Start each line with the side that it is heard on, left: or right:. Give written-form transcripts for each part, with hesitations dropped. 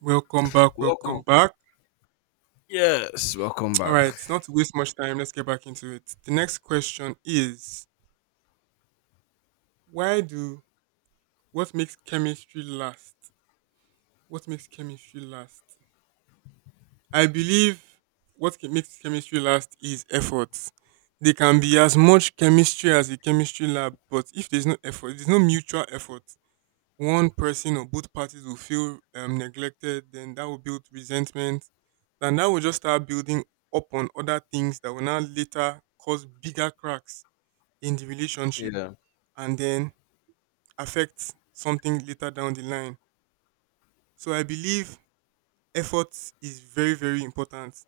right: Welcome back,
left: Welcome.
right: welcome back.
left: Yes, welcome
right: All
left: back.
right: right, not to waste much time, let's get back into it. The next question is why do what makes chemistry last? What makes chemistry last? I believe makes chemistry last is effort. They can be as much chemistry as a chemistry lab, but if there's no effort, there's no mutual effort. One person or both parties will feel neglected, then that will build resentment. And that will just start building up on other things that will now later cause bigger cracks in the relationship
left: Yeah.
right: and then affect something later down the line. So I believe effort is very, very important.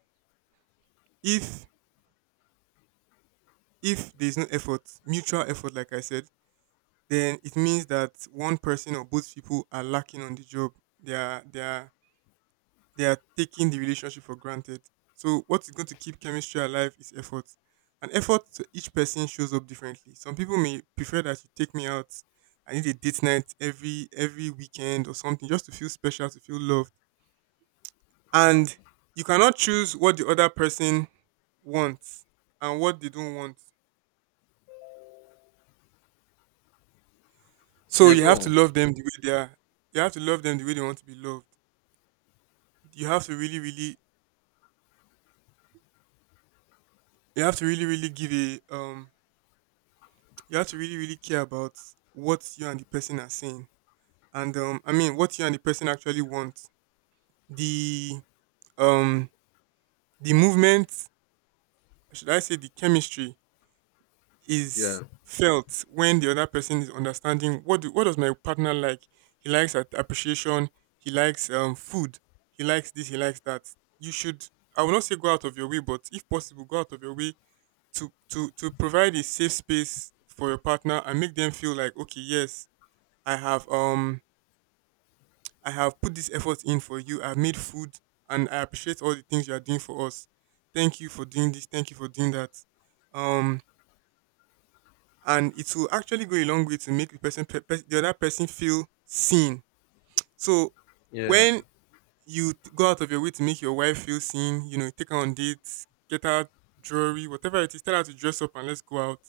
right: If if there's no effort, mutual effort, like I said, then it means that one person or both people are lacking on the job. They are they are taking the relationship for granted. So what is going to keep chemistry alive is effort. And effort to each person shows up differently. Some people may prefer that you take me out. I need a date night every weekend or something just to feel special, to feel loved. And you cannot choose what the other person wants and what they don't want. So
left: Yeah,
right: you
left: go
right: have to
left: on.
right: love them the way they are. You have to love them the way they want to be loved. You have to really, really you have to really, really give a you have to really really care about what you and the person are saying and what you and the person actually want the um the movement, should I say the chemistry,
left: Yeah.
right: is felt when the other person is understanding what does my partner like. He likes appreciation, he likes food, he likes this, he likes that. You should, I will not say go out of your way but if possible go out of your way to provide a safe space for your partner and make them feel like, okay, yes, I have um I have put this effort in for you. I've made food and I appreciate all the things you are doing for us. Thank you for doing this. Thank you for doing that. Um, and it will actually go a long way to make the other person feel seen. So
left: Yeah.
right: when you go out of your way to make your wife feel seen, you know, take her on dates, get her jewelry, whatever it is, tell her to dress up and let's go out.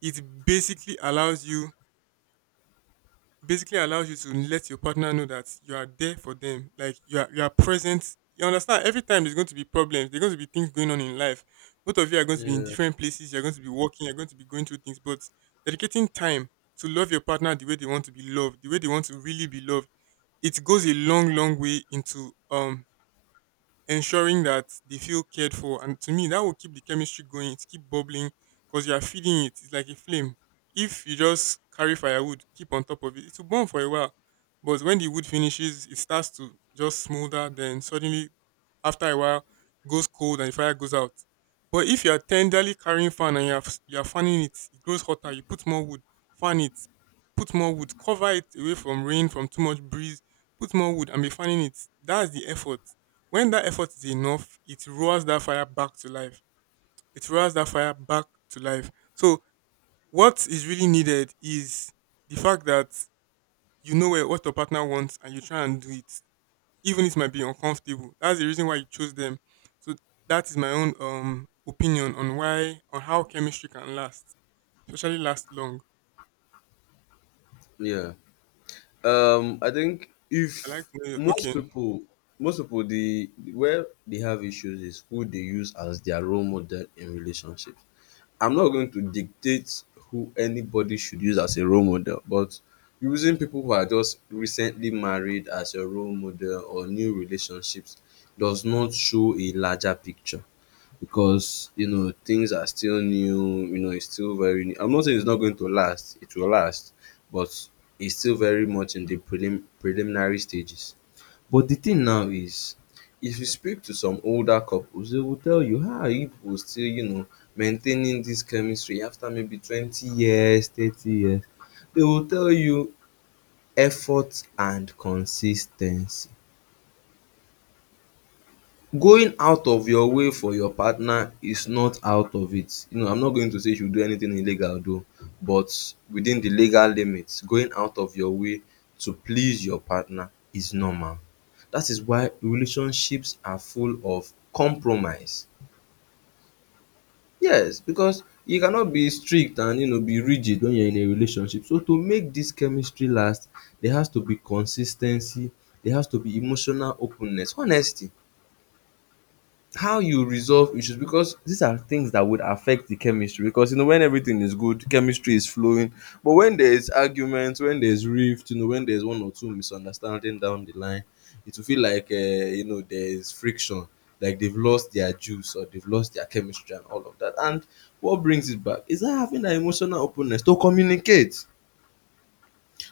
right: It basically allows you to let your partner know that you are there for them. Like, you are present. You understand every time there's going to be problems, there's going to be things going on in life. Both of you are going to be in
left: Yeah.
right: different places, you're going to be working, you're going to be going through things, but dedicating time to love your partner the way they want to be loved, the way they want to really be loved, it goes a long, long way into ensuring that they feel cared for. And to me, that will keep the chemistry going. It keep bubbling because you are feeding it. It's like a flame. If you just carry firewood, keep on top of it, it will burn for a while. But when the wood finishes, it starts to just smolder. Then suddenly, after a while, goes cold and the fire goes out. But if you are tenderly carrying fan and you are, you are fanning it, it grows hotter. You put more wood, fan it, put more wood, cover it away from rain, from too much breeze, put more wood and be fanning it. That's the effort. When that effort is enough, it roars that fire back to life. It roars that fire back to life. So what is really needed is the fact that you know what your partner wants and you try and do it. Even if it might be uncomfortable. That's the reason why you chose them. So that is my own opinion on why on how chemistry can last, especially last long.
left: Yeah. I think if
right: I like to know your
left: most
right: okay.
left: people most people the where they have issues is who they use as their role model in relationships. I'm not going to dictate who anybody should use as a role model, but using people who are just recently married as a role model or new relationships does not show a larger picture. Because you know things are still new, you know, it's still very new. I'm not saying it's not going to last, it will last, but it's still very much in the preliminary stages. But the thing now is, if you speak to some older couples, they will tell you, how are you people still, you know, maintaining this chemistry after maybe 20 years, 30 years? They will tell you effort and consistency. Going out of your way for your partner is not out of it. You know, I'm not going to say you should do anything illegal though, but within the legal limits, going out of your way to please your partner is normal. That is why relationships are full of compromise. Yes, because you cannot be strict and, you know, be rigid when you're in a relationship. So to make this chemistry last, there has to be consistency. There has to be emotional openness, honesty, how you resolve issues, because these are things that would affect the chemistry. Because you know, when everything is good, chemistry is flowing, but when there is arguments, when there's rift, you know, when there's one or two misunderstanding down the line, it will feel like, you know, there's friction, like they've lost their juice or they've lost their chemistry and all of that. And what brings it back is that having that emotional openness to communicate.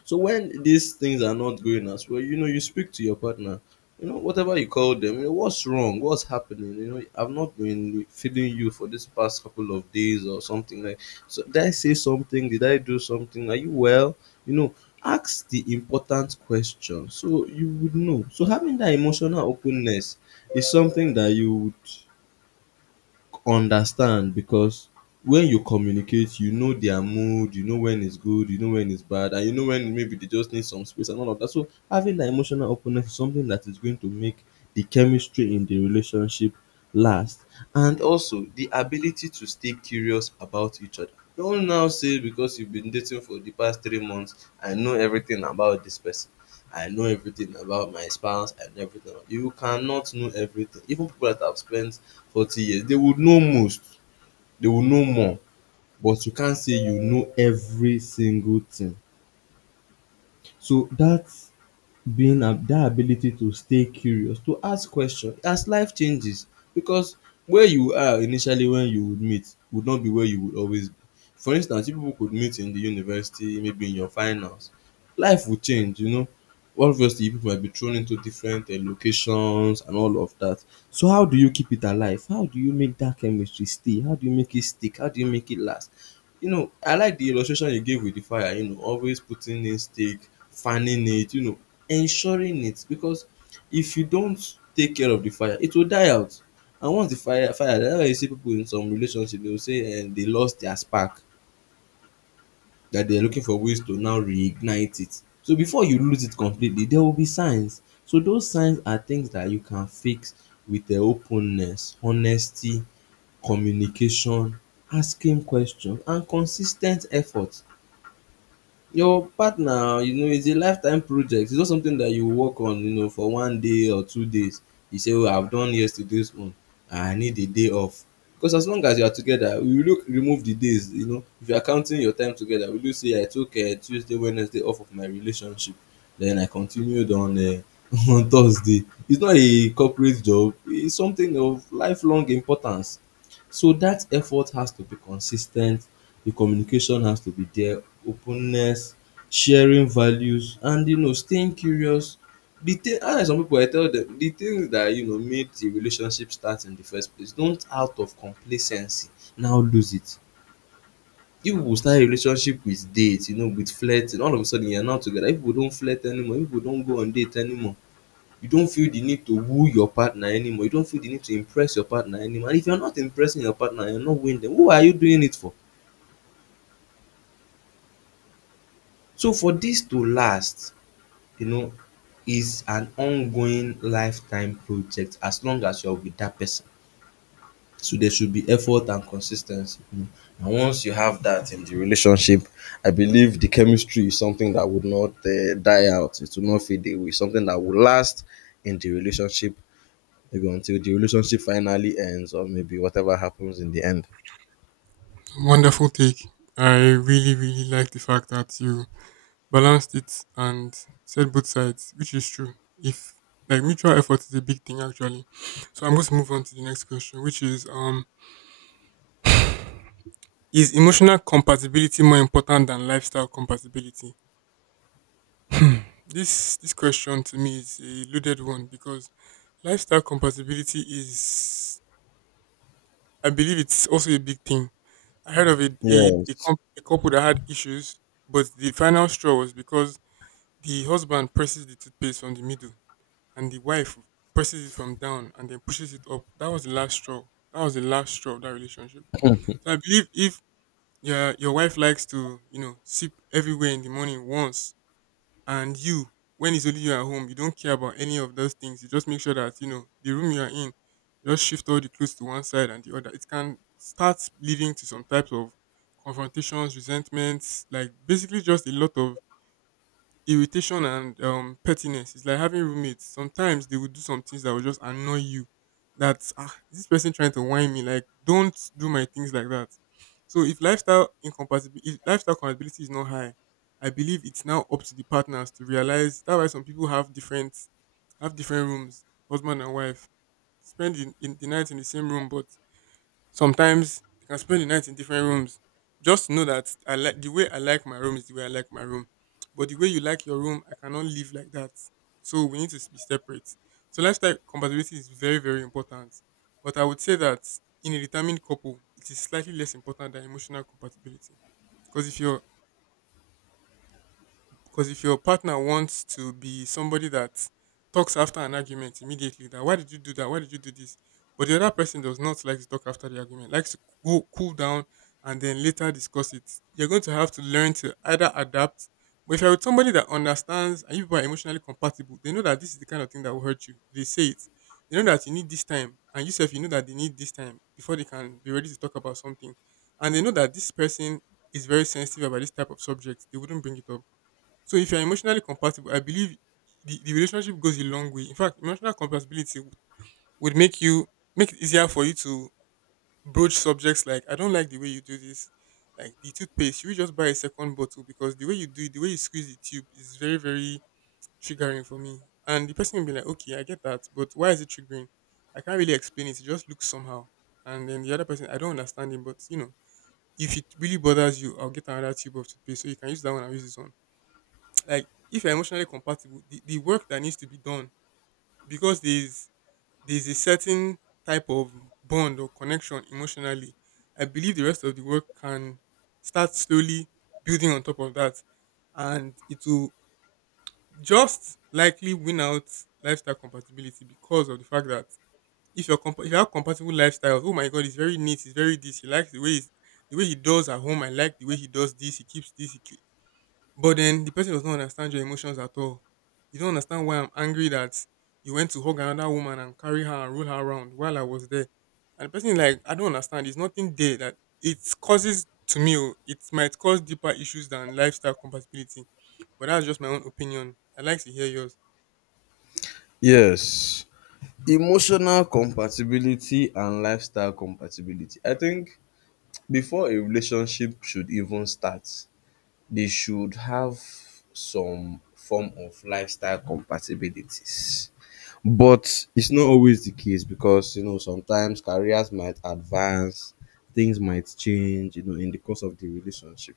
left: So when these things are not going as well, you know, you speak to your partner. You know, whatever you call them, you know, what's wrong, what's happening. You know, I've not been feeding you for this past couple of days or something like. So did I say something? Did I do something? Are you well? You know, ask the important question so you would know. So having that emotional openness is something that you would understand because when you communicate, you know their mood, you know when it's good, you know when it's bad, and you know when maybe they just need some space and all of that. So having that emotional openness is something that is going to make the chemistry in the relationship last. And also the ability to stay curious about each other. Don't now say because you've been dating for the past 3 months, I know everything about this person, I know everything about my spouse and everything. You cannot know everything. Even people that have spent 40 years, they would know most, they would know more, but you can't say you know every single thing. So that being ab dat ability to stay curious, to ask question as life changes. Because where you are initially when you would meet would not be where you would always be. For instance, you people could meet in the university, maybe in your finals. Life would change, you know. Obviously, people might be thrown into different locations and all of that. So how do you keep it alive? How do you make that chemistry stay? How do you make it stick? How do you make it last? You know, I like the illustration you gave with the fire, you know, always putting in stake, fanning it, you know, ensuring it. Because if you don't take care of the fire, it will die out. And once the fire die, that's why you see people in some relationship, they will say they lost their spark, that they are looking for ways to now reignite it. So before you lose it completely, there will be signs. So those signs are things that you can fix with openness, honesty, communication, asking question, and consis ten t effort. Your partner, you know, it's a lifetime project. It's not something that you work on, you know, for one day or 2 days. You say, "Oh, I've done yesterday's own. I need a day off." Because as long as you are together, we will look remove the days, you know. If you are counting your time together, will you say I took Tuesday, Wednesday off of my relationship, then I continued on on Thursday. It's not a corporate job. It's something of lifelong importance. So that effort has to be consistent, the communication has to be there, openness, sharing values, and you know, staying curious. The thing how some people, I tell dem the things that you know made the relationship start in the first place, don't out of complacency now lose it. If you start a relationship with date, you know, with flirting, all of a sudden you are now together. If you don't flirt anymore, if you don't go on date anymore, you don't feel the need to woo your partner anymore, you don't feel the need to impress your partner anymore. And if you're not impressing your partner, you're not winning them, who are you doing it for? So for this to last, you know, is an ongoing lifetime project as long as you're with that person. So there should be effort and consistency. Mm. And once you have that in the relationship, I believe the chemistry is something that would not die out, it will not fade away, something that will last in the relationship, maybe until the relationship finally ends or maybe whatever happens in the end.
right: Wonderful take. I really, really like the fact that you balanced it and said both sides, which is true. If like mutual effort is a big thing actually. So I'm going to move on to the next question, which is emotional compatibility more important than lifestyle compatibility? Hmm. This question to me is a loaded one because lifestyle compatibility is, I believe it's also a big thing. I heard of
left: Yes.
right: a couple that had issues, but the final straw was because the husband presses the toothpaste from the middle and the wife presses it from down and then pushes it up. That was the last straw. That was the last straw of that relationship. So I believe if your wife likes to, you know, sip everywhere in the morning once and you, when it's only you at home, you don't care about any of those things. You just make sure that, you know, the room you are in, just shift all the clothes to one side and the other. It can start leading to some types of confrontations, resentments, like basically just a lot of irritation and pettiness. It's like having roommates. Sometimes they would do some things that would just annoy you. That, ah, is this person trying to whine me? Like, don't do my things like that. So if lifestyle compatibility is not high, I believe it's now up to the partners to realize. That's why some people have different rooms, husband and wife, spend in the night in the same room, but sometimes you can spend the night in different rooms. Just know that I like my room is the way I like my room. But the way you like your room, I cannot live like that. So we need to be separate. So lifestyle compatibility is very, very important. But I would say that in a determined couple, it is slightly less important than emotional compatibility. Because if you're because if your partner wants to be somebody that talks after an argument immediately, that why did you do that? Why did you do this? But the other person does not like to talk after the argument, likes to go cool down and then later discuss it. You're going to have to learn to either adapt. But if you're with somebody that understands and you people are emotionally compatible, they know that this is the kind of thing that will hurt you. They say it. They know that you need this time, and yourself, you know that they need this time before they can be ready to talk about something. And they know that this person is very sensitive about this type of subject. They wouldn't bring it up. So if you're emotionally compatible, I believe the relationship goes a long way. In fact, would make you make it easier for you to broach subjects like I don't like the way you do this. Like the toothpaste, should we just buy a second bottle because the way you do it, the way you squeeze the tube is very, very triggering for me. And the person will be like, okay, I get that, but why is it triggering? I can't really explain it. It just looks somehow. And then the other person, I don't understand it, but you know, if it really bothers you, I'll get another tube of toothpaste. So you can use that one and use this one. Like if you're emotionally compatible, the work that needs to be done, because there's a certain type of bond or connection emotionally, I believe the rest of the work can start slowly building on top of that, and it will just likely win out lifestyle compatibility, because of the fact that if you have compatible lifestyles, oh my God, it's very neat, it's very this, he likes the way he's, the way he does at home. I like the way he does this, he keeps this, but then the person does not understand your emotions at all. You don't understand why I'm angry that you went to hug another woman and carry her and roll her around while I was there. And the person is like, I don't understand. There's nothing there that it causes to me. Oh, it might cause deeper issues than lifestyle compatibility. But that's just my own opinion. I'd like to hear yours.
left: Yes. Emotional compatibility and lifestyle compatibility. I think before a relationship should even start, they should have some form of lifestyle compatibilities. But it's not always the case because, you know, sometimes careers might advance, things might change, you know, in the course of the relationship.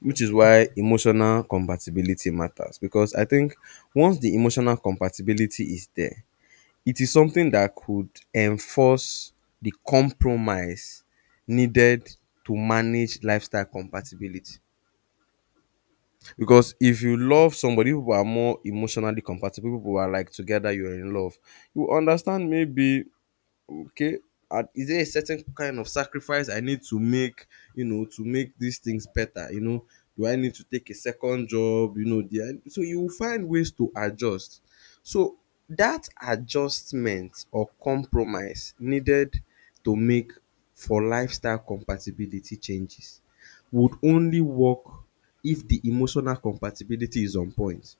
left: Which is why emotional compatibility matters, because I think once the emotional compatibility is there, it is something that could enforce the compromise needed to manage lifestyle compatibility. Because if you love somebody, people who are more emotionally compatible, people who are like together, you're in love, you understand maybe, okay, and is there a certain kind of sacrifice I need to make, you know, to make these things better, you know, do I need to take a second job, you know, do I, so you will find ways to adjust. So that adjustment or compromise needed to make for lifestyle compatibility changes would only work if the emotional compatibility is on point.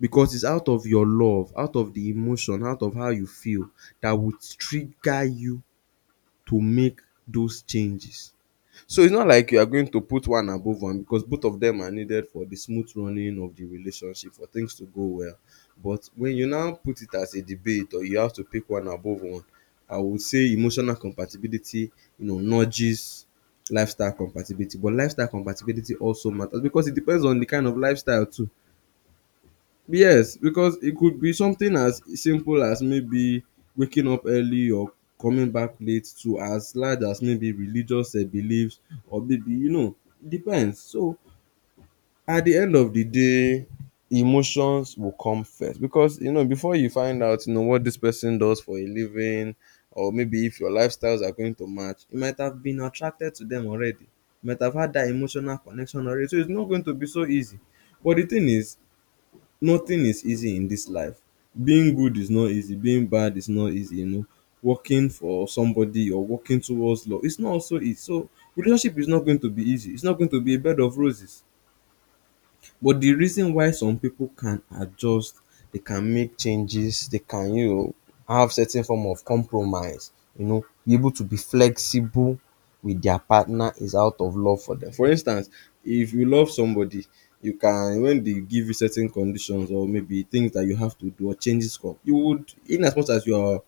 left: Because it's out of your love, out of the emotion, out of how you feel, that would trigger you to make those changes. So it's not like you are going to put one above one, because both of them are needed for the smooth running of the relationship for things to go well. But when you now put it as a debate or you have to pick one above one, I would say emotional compatibility, you know, nudges lifestyle compatibility. But lifestyle compatibility also matters because it depends on the kind of lifestyle too. Yes, because it could be something as simple as maybe waking up early or coming back late, to as large as maybe religious beliefs or maybe, you know, depends. So at the end of the day, emotions will come first, because you know before you find out, you know, what this person does for a living or maybe if your lifestyles are going to match, you might have been attracted to them already. You might have had that emotional connection already. So it's not going to be so easy. But the thing is, nothing is easy in this life. Being good is not easy, being bad is not easy, you know. Working for somebody or working towards law, it's not also easy. So relationship is not going to be easy. It's not going to be a bed of roses. But the reason why some people can adjust, they can make changes, they can, you know, have certain form of compromise, you know, be able to be flexible with their partner, is out of love for them. For instance, if you love somebody, you can, when they give you certain conditions or maybe things that you have to do or changes come, you would, in as much as you are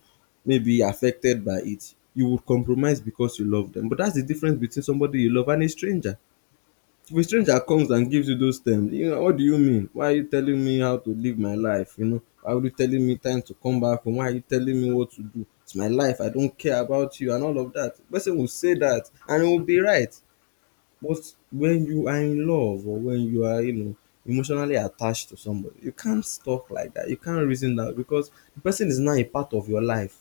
left: maybe affected by it, you would compromise because you love them. But that's the difference between somebody you love and a stranger. If a stranger comes and gives you those terms, you know, what do you mean? Why are you telling me how to live my life? You know, why are you telling me time to come back home? Why are you telling me what to do? It's my life. I don't care about you and all of that. Person will say that and it will be right. But when you are in love or when you are, emotionally attached to somebody, you can't talk like that. You can't reason that because the person is now a part of your life.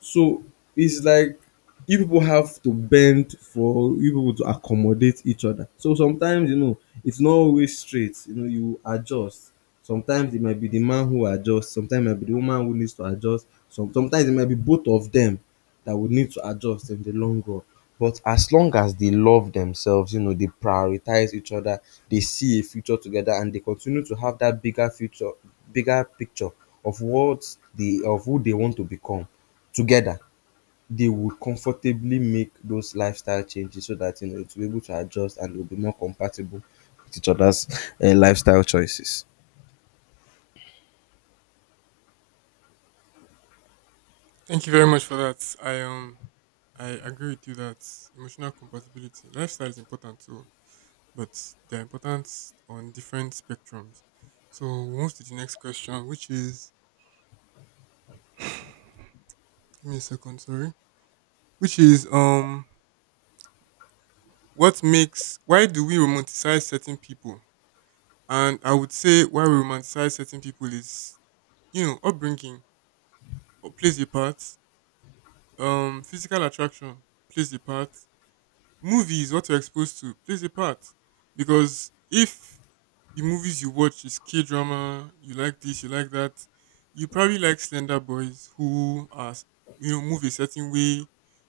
left: So it's like you people have to bend for you people to accommodate each other. So sometimes, it's not always straight. You adjust. Sometimes it might be the man who adjusts, sometimes it might be the woman who needs to adjust. Sometimes it might be both of them that would need to adjust in the long run. But as long as they love themselves, they prioritize each other, they see a future together and they continue to have that bigger future, bigger picture of what they of who they want to become together, they would comfortably make those lifestyle changes so that to be able to adjust and will be more compatible with each other's lifestyle choices.
right: Thank you very much for that. I I agree with you that emotional compatibility. Lifestyle is important too. But they're important on different spectrums. So we'll move to the next question, which is, give me a second, sorry. Which is, what makes why do we romanticize certain people? And I would say why we romanticize certain people is upbringing, plays a part, physical attraction plays a part, movies, what you're exposed to, plays a part. Because if the movies you watch is K drama, you like this, you like that, you probably like slender boys who are you know move a certain way.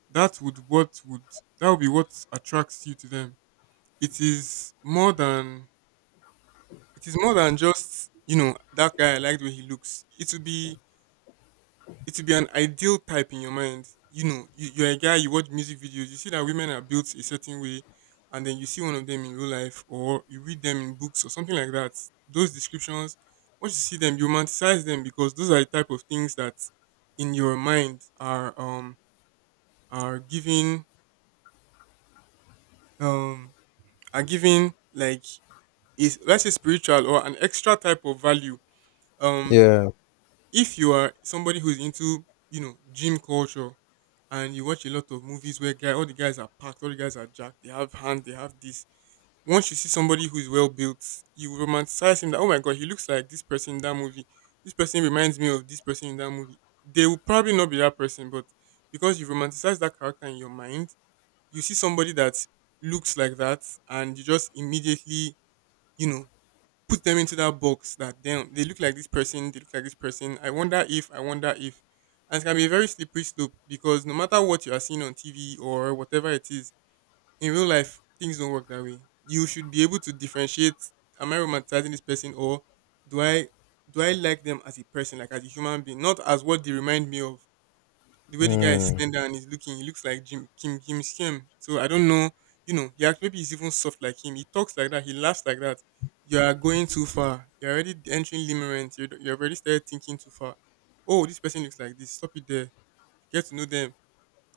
right: That would what would that would be what attracts you to them. It is more than it is more than just that guy. I liked the way he looks. It will be an ideal type in your mind. You're a guy, you watch music videos, you see that women are built a certain way, and then you see one of them in real life, or you read them in books or something like that. Those descriptions, once you see them, you romanticize them because those are the type of things that in your mind are are giving um are giving, like, is, let's say, spiritual or an extra type of value. Um
left: Yeah.
right: if you are somebody who's into gym culture and you watch a lot of movies where guy all the guys are packed, all the guys are jacked, they have hands, they have this. Once you see somebody who is well built, you will romanticize him that oh my god, he looks like this person in that movie. This person reminds me of this person in that movie. They will probably not be that person, but because you romanticize that character in your mind, you see somebody that looks like that and you just immediately, you know, put them into that box that damn they look like this person, they look like this person. I wonder if, I wonder if. And it can be a very slippery slope because no matter what you are seeing on TV or whatever it is, in real life things don't work that way. You should be able to differentiate, am I romanticizing this person or do I do I like them as a person, like as a human being, not as what they remind me of? The way the guy is
left: Mm.
right: slender and he's looking, he looks like Jim Kim Kim Skim. So I don't know, you know, he actually maybe he's even soft like him. He talks like that, he laughs like that. You are going too far. You're already entering limerence. You have already started thinking too far. Oh, this person looks like this. Stop it there. Get to know them.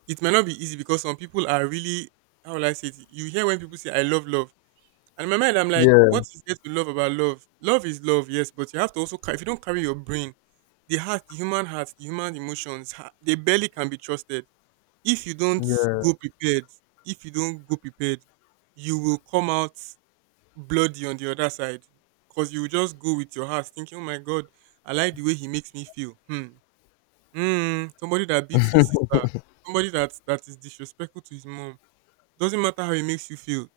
right: It might not be easy because some people are really, how will I say it? You hear when people say I love love. And in my mind, I'm like,
left: Yeah.
right: what is there to love about love? Love is love, yes, but you have to also carry, if you don't carry your brain, the heart, the human emotions, they barely can be trusted if you don't go prepared, if you don't go prepared, you will come out bloody on the other side because you will just go with your heart thinking, oh my God, I like the way he makes me feel. Hmm. Hmm. Somebody that beats his sister, somebody that is disrespectful to his mom. Doesn't matter how he makes you feel.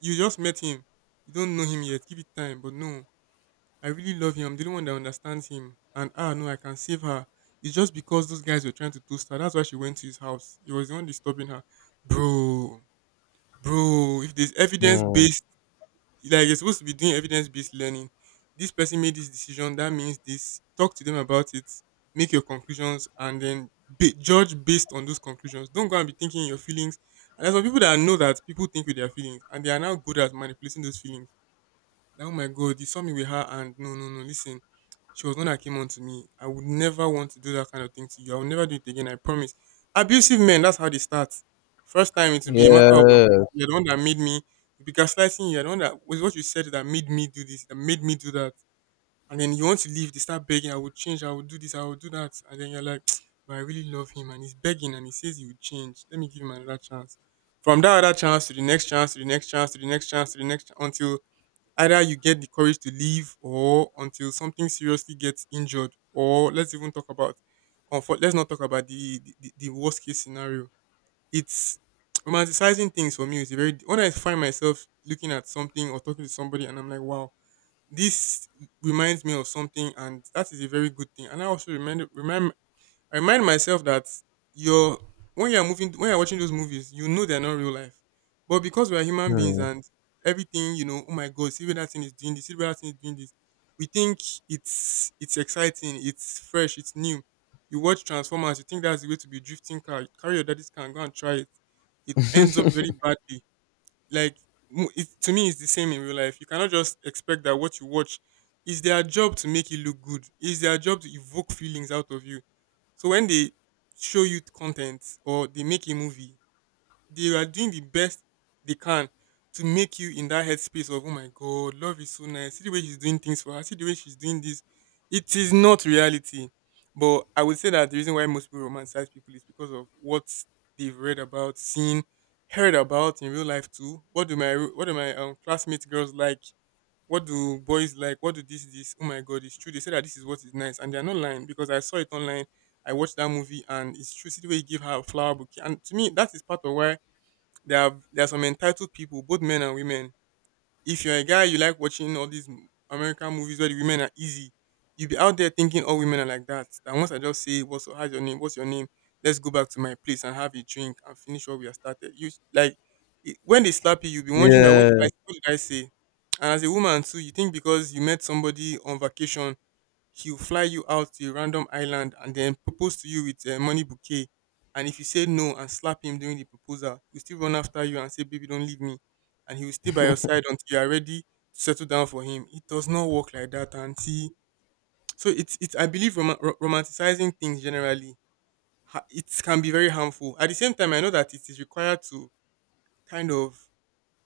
right: You just met him. You don't know him yet. Give it time. But no. I really love him. I'm the only one that understands him. And ah, no, I can save her. It's just because those guys were trying to toast her. That's why she went to his house. He was the one disturbing her. Bro, bro, if there's evidence
left: Mm.
right: based, like you're supposed to be doing evidence based learning, this person made this decision. That means this. Talk to them about it. Make your conclusions and then judge based on those conclusions. Don't go and be thinking your feelings. And there's some people that know that people think with their feelings and they are now good at manipulating those feelings that, oh my God, you saw me with her and no, no, no, listen, she was the one that came on to me. I would never want to do that kind of thing to you. I will never do it again, I promise. Abusive men, that's how they start. First time, it will be a matter of,
left: Yes.
right: you're the one that made me, be gaslighting you, you're the one that, was what you said that made me do this, that made me do that. And then you want to leave, they start begging, I will change, I will do this, I will do that. And then you're like, but I really love him and he's begging and he says he will change. Let me give him another chance. From that other chance to the next chance to the next chance to the next chance to the next chance until either you get the courage to leave or until something seriously gets injured. Or let's even talk about, or for, let's not talk about the worst case scenario. It's romanticizing things for me is a very, when I find myself looking at something or talking to somebody and I'm like, wow, this reminds me of something and that is a very good thing. And I also remember, remember I remind myself that you're when you're moving when you're watching those movies, you know they're not real life. But because we are human beings
left: Mm.
right: and everything, you know, oh my god, see where that thing is doing this, see where that thing is doing this. We think it's exciting, it's fresh, it's new. You watch Transformers, you think that's the way to be drifting car. Carry your daddy's car and go and try it. It ends up very badly, like to me it's the same. In real life you cannot just expect that what you watch, is their job to make it look good, it's their job to evoke feelings out of you, so when they show you content or they make a movie they are doing the best they can to make you in that headspace of oh my god, love is so nice. See the way she's doing things for her. See the way she's doing this. It is not reality. But I would say that the reason why most people romanticize people is because of what they've read about, seen, heard about in real life too. What do my classmates girls like? What do boys like? What do this this? Oh my god, it's true. They say that this is what is nice, and they are not lying because I saw it online. I watched that movie, and it's true. See the way you give her a flower bouquet, and to me, that is part of why there are some entitled people, both men and women. If you're a guy, you like watching all these American movies where the women are easy. You'll be out there thinking all women are like that. And once I just say, "What's how's your name? What's your name? Let's go back to my place and have a drink and finish what we have started." You s- like it- When they slap you, you'll be wondering that
left: Yeah.
right: what did I say? And as a woman too, you think because you met somebody on vacation he will fly you out to a random island and then propose to you with a money bouquet. And if you say no and slap him during the proposal, he'll still run after you and say, baby, don't leave me. And he will stay by your side until you are ready to settle down for him. It does not work like that, Auntie. So it's I believe, romanticizing things generally, it can be very harmful. At the same time, I know that it is required to kind of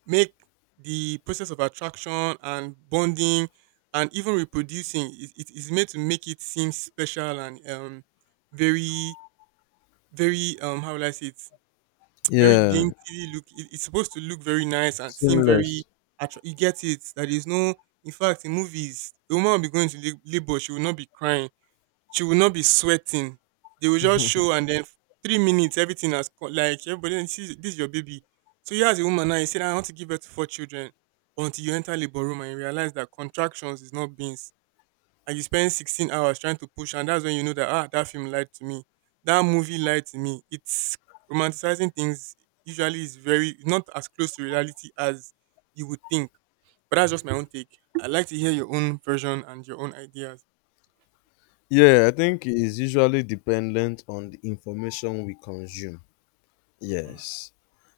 right: make the process of attraction and bonding and even reproducing it, it is made to make it seem special and very very, how will I say it, very
left: Yeah.
right: dainty, look, it, it's supposed to look very nice and seem very
left: Seamless.
right: you get it, that is no, in fact in movies the woman will be going to labor, she will not be crying, she will not be sweating. They will just show and then 3 minutes, everything has like everybody this is your baby. So you as a woman now, you said I want to give birth to four children until you enter labor room and you realize that contractions is not beans. And you spend 16 hours trying to push, and that's when you know that ah, that film lied to me. That movie lied to me. It's, romanticizing things usually is very not as close to reality as you would think. But that's just my own take. I'd like to hear your own version and your own ideas.
left: Yeah, I think it's usually dependent on the information we consume.
right: Mm-hmm.
left: Yes.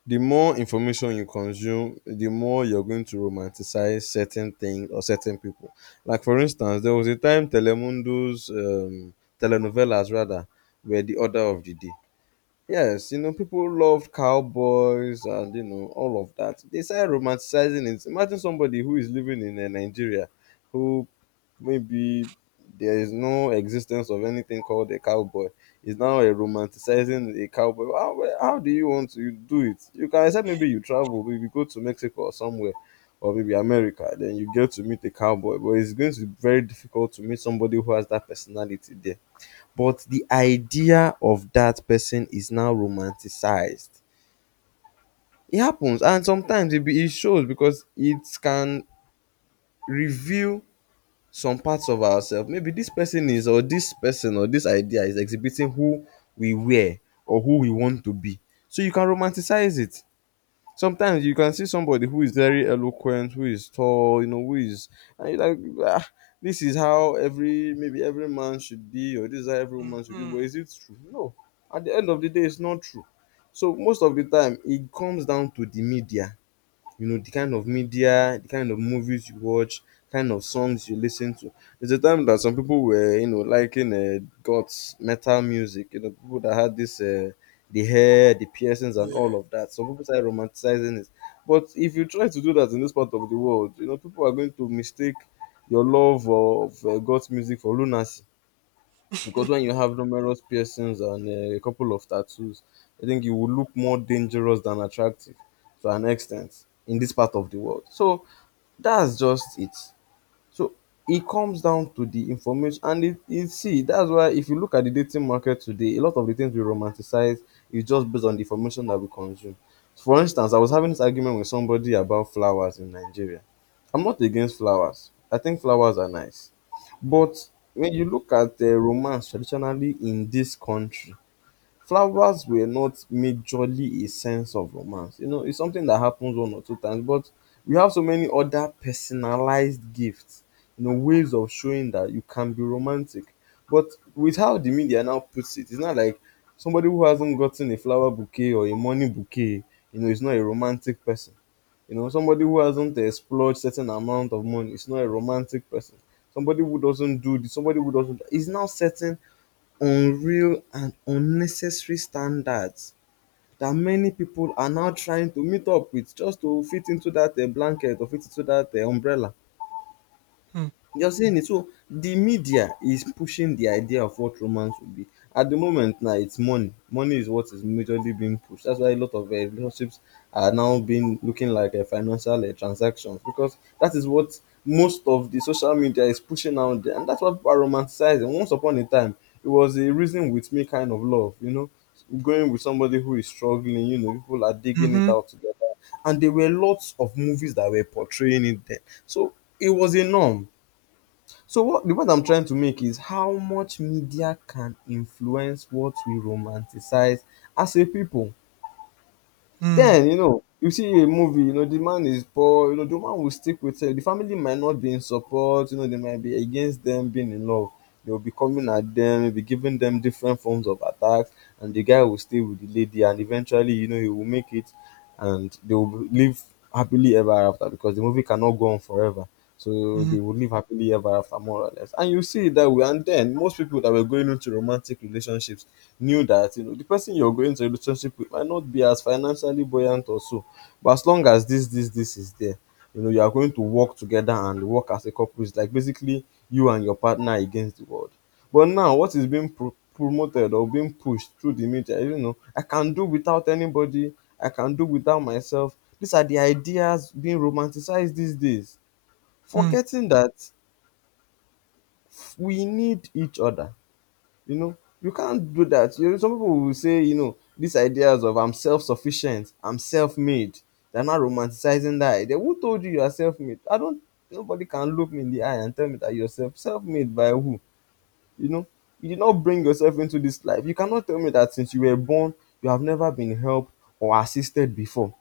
left: The more information you consume, the more you're going to romanticize certain things or certain people. Like for instance, there was a time Telemundo's telenovelas rather were the order of the day. Yes, you know, people loved cowboys and you know all of that. They started romanticizing it. Imagine somebody who is living in Nigeria, who maybe there is no existence of anything called a cowboy. Is now a romanticizing a cowboy. How, well, how do you want to do it? You can say maybe you travel, maybe go to Mexico or somewhere, or maybe America. Then you get to meet a cowboy, but it's going to be very difficult to meet somebody who has that personality there, but the idea of that person is now romanticized. It happens, and sometimes it, be, it shows because it can reveal some parts of ourselves. Maybe this person is, or this person, or this idea is exhibiting who we were or who we want to be. So you can romanticize it. Sometimes you can see somebody who is very eloquent, who is tall, you know, who is and you're like, ah, this is how every maybe every man should be, or this is how every woman should be.
right: Mm-hmm.
left: But is it true? No. At the end of the day, it's not true. So most of the time, it comes down to the media, you know, the kind of media, the kind of movies you watch, kind of songs you listen to. There's a time that some people were, you know, liking god's metal music, you know, people that had this the hair, the piercings and all of that. Some people started romanticizing it, but if you try to do that in this part of the world, you know, people are going to mistake your love of god's music for lunacy, because when you have numerous piercings and a couple of tattoos, I think you will look more dangerous than attractive to an extent in this part of the world. So that's just it. So it comes down to the information, and it see that's why if you look at the dating market today, a lot of the things we romanticize is just based on the information that we consume. For instance, I was having this argument with somebody about flowers in Nigeria. I'm not against flowers. I think flowers are nice, but when you look at the romance traditionally in this country, flowers were not majorly a sense of romance. You know, it's something that happens one or two times, but we have so many other personalized gifts, you know, ways of showing that you can be romantic. But with how the media now puts it, it's not like somebody who hasn't gotten a flower bouquet or a money bouquet, you know, is not a romantic person. You know, somebody who hasn't explored certain amount of money is not a romantic person. Somebody who doesn't do this, somebody who doesn't is now setting unreal and unnecessary standards that many people are now trying to meet up with just to fit into that blanket or fit into that umbrella.
right: うん、
left: You're saying it. So the media is pushing the idea of what romance would be. At the moment now, it's money. Money is what is majorly being pushed. That's why a lot of relationships are now being looking like financial transactions, because that is what most of the social media is pushing out there, and that's what people are romanticizing. Once upon a time, it was a reason with me kind of love, you know, going with somebody who is struggling. You know, people are
right: うん
left: digging
right: ふ
left: it
right: ん、
left: out together, and there were lots of movies that were portraying it then. So it was a norm, so what the point I'm trying to make is how much media can influence what we romanticize as a people.
right: うん、
left: Then, you know, you see a movie, you know, the man is poor, you know, the man will stick with her. The family might not be in support, you know, they might be against them being in love. They'll be coming at them, they'll be giving them different forms of attacks, and the guy will stay with the lady, and eventually, you know, he will make it and they will live happily ever after, because the movie cannot go on forever.
right: う
left: So they
right: ん、
left: would live happily ever after, more or less. And you see it that way. And then most people that were going into romantic relationships knew that you know the person you're going to a relationship with might not be as financially buoyant or so. But as long as this, this, this is there, you know, you are going to work together and work as a couple. It's like basically you and your partner against the world. But now what is being promoted or being pushed through the media, you know, I can do without anybody, I can do without myself. These are the ideas being romanticized these days,
right: うん、
left: forgetting that we need each other. You know, you can't do that. You know, some people will say, you know, these ideas of I'm self-sufficient, I'm self-made. They're not romanticizing that idea. Who told you you are self-made? I don't. Nobody can look me in the eye and tell me that you're self-made by who? You know, you did not bring yourself into this life. You cannot tell me that since you were born, you have never been helped or assisted before.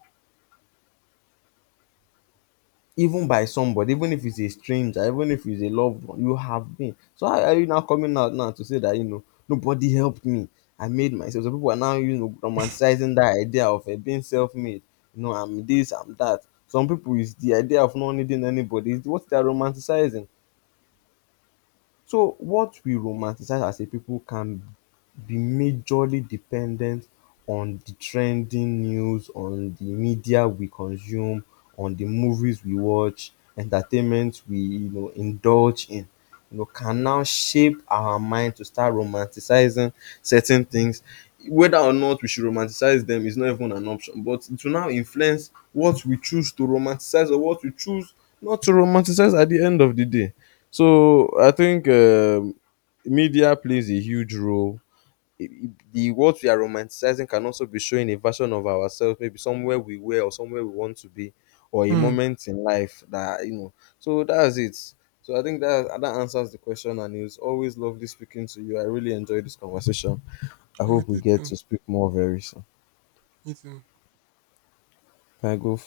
left: Even by somebody, even if it's a stranger, even if it's a loved one, you have been. So how are you now coming out now to say that you know nobody helped me? I made myself. So people are now you know romanticizing that idea of it being self-made. You know, I'm this, I'm that. Some people is the idea of not needing anybody. It's what they're romanticizing. So what we romanticize as a people can be majorly dependent on the trending news, on the media we consume, on the movies we watch, entertainment we you know indulge in. You know, can now shape our mind to start romanticizing certain things. Whether or not we should romanticize them is not even an option, but it will now influence what we choose to romanticize or what we choose not to romanticize at the end of the day. So I think media plays a huge role. The what we are romanticizing can also be showing a version of ourselves, maybe somewhere we were or somewhere we want to be, or a
right: うん。
left: moment in life that you know. So that's it. So I think that that answers the question, and it was always lovely speaking to you. I really enjoyed this conversation. I
right: い
left: hope we
right: つ、
left: get to speak more very soon.
right: いつ、
left: Can I go?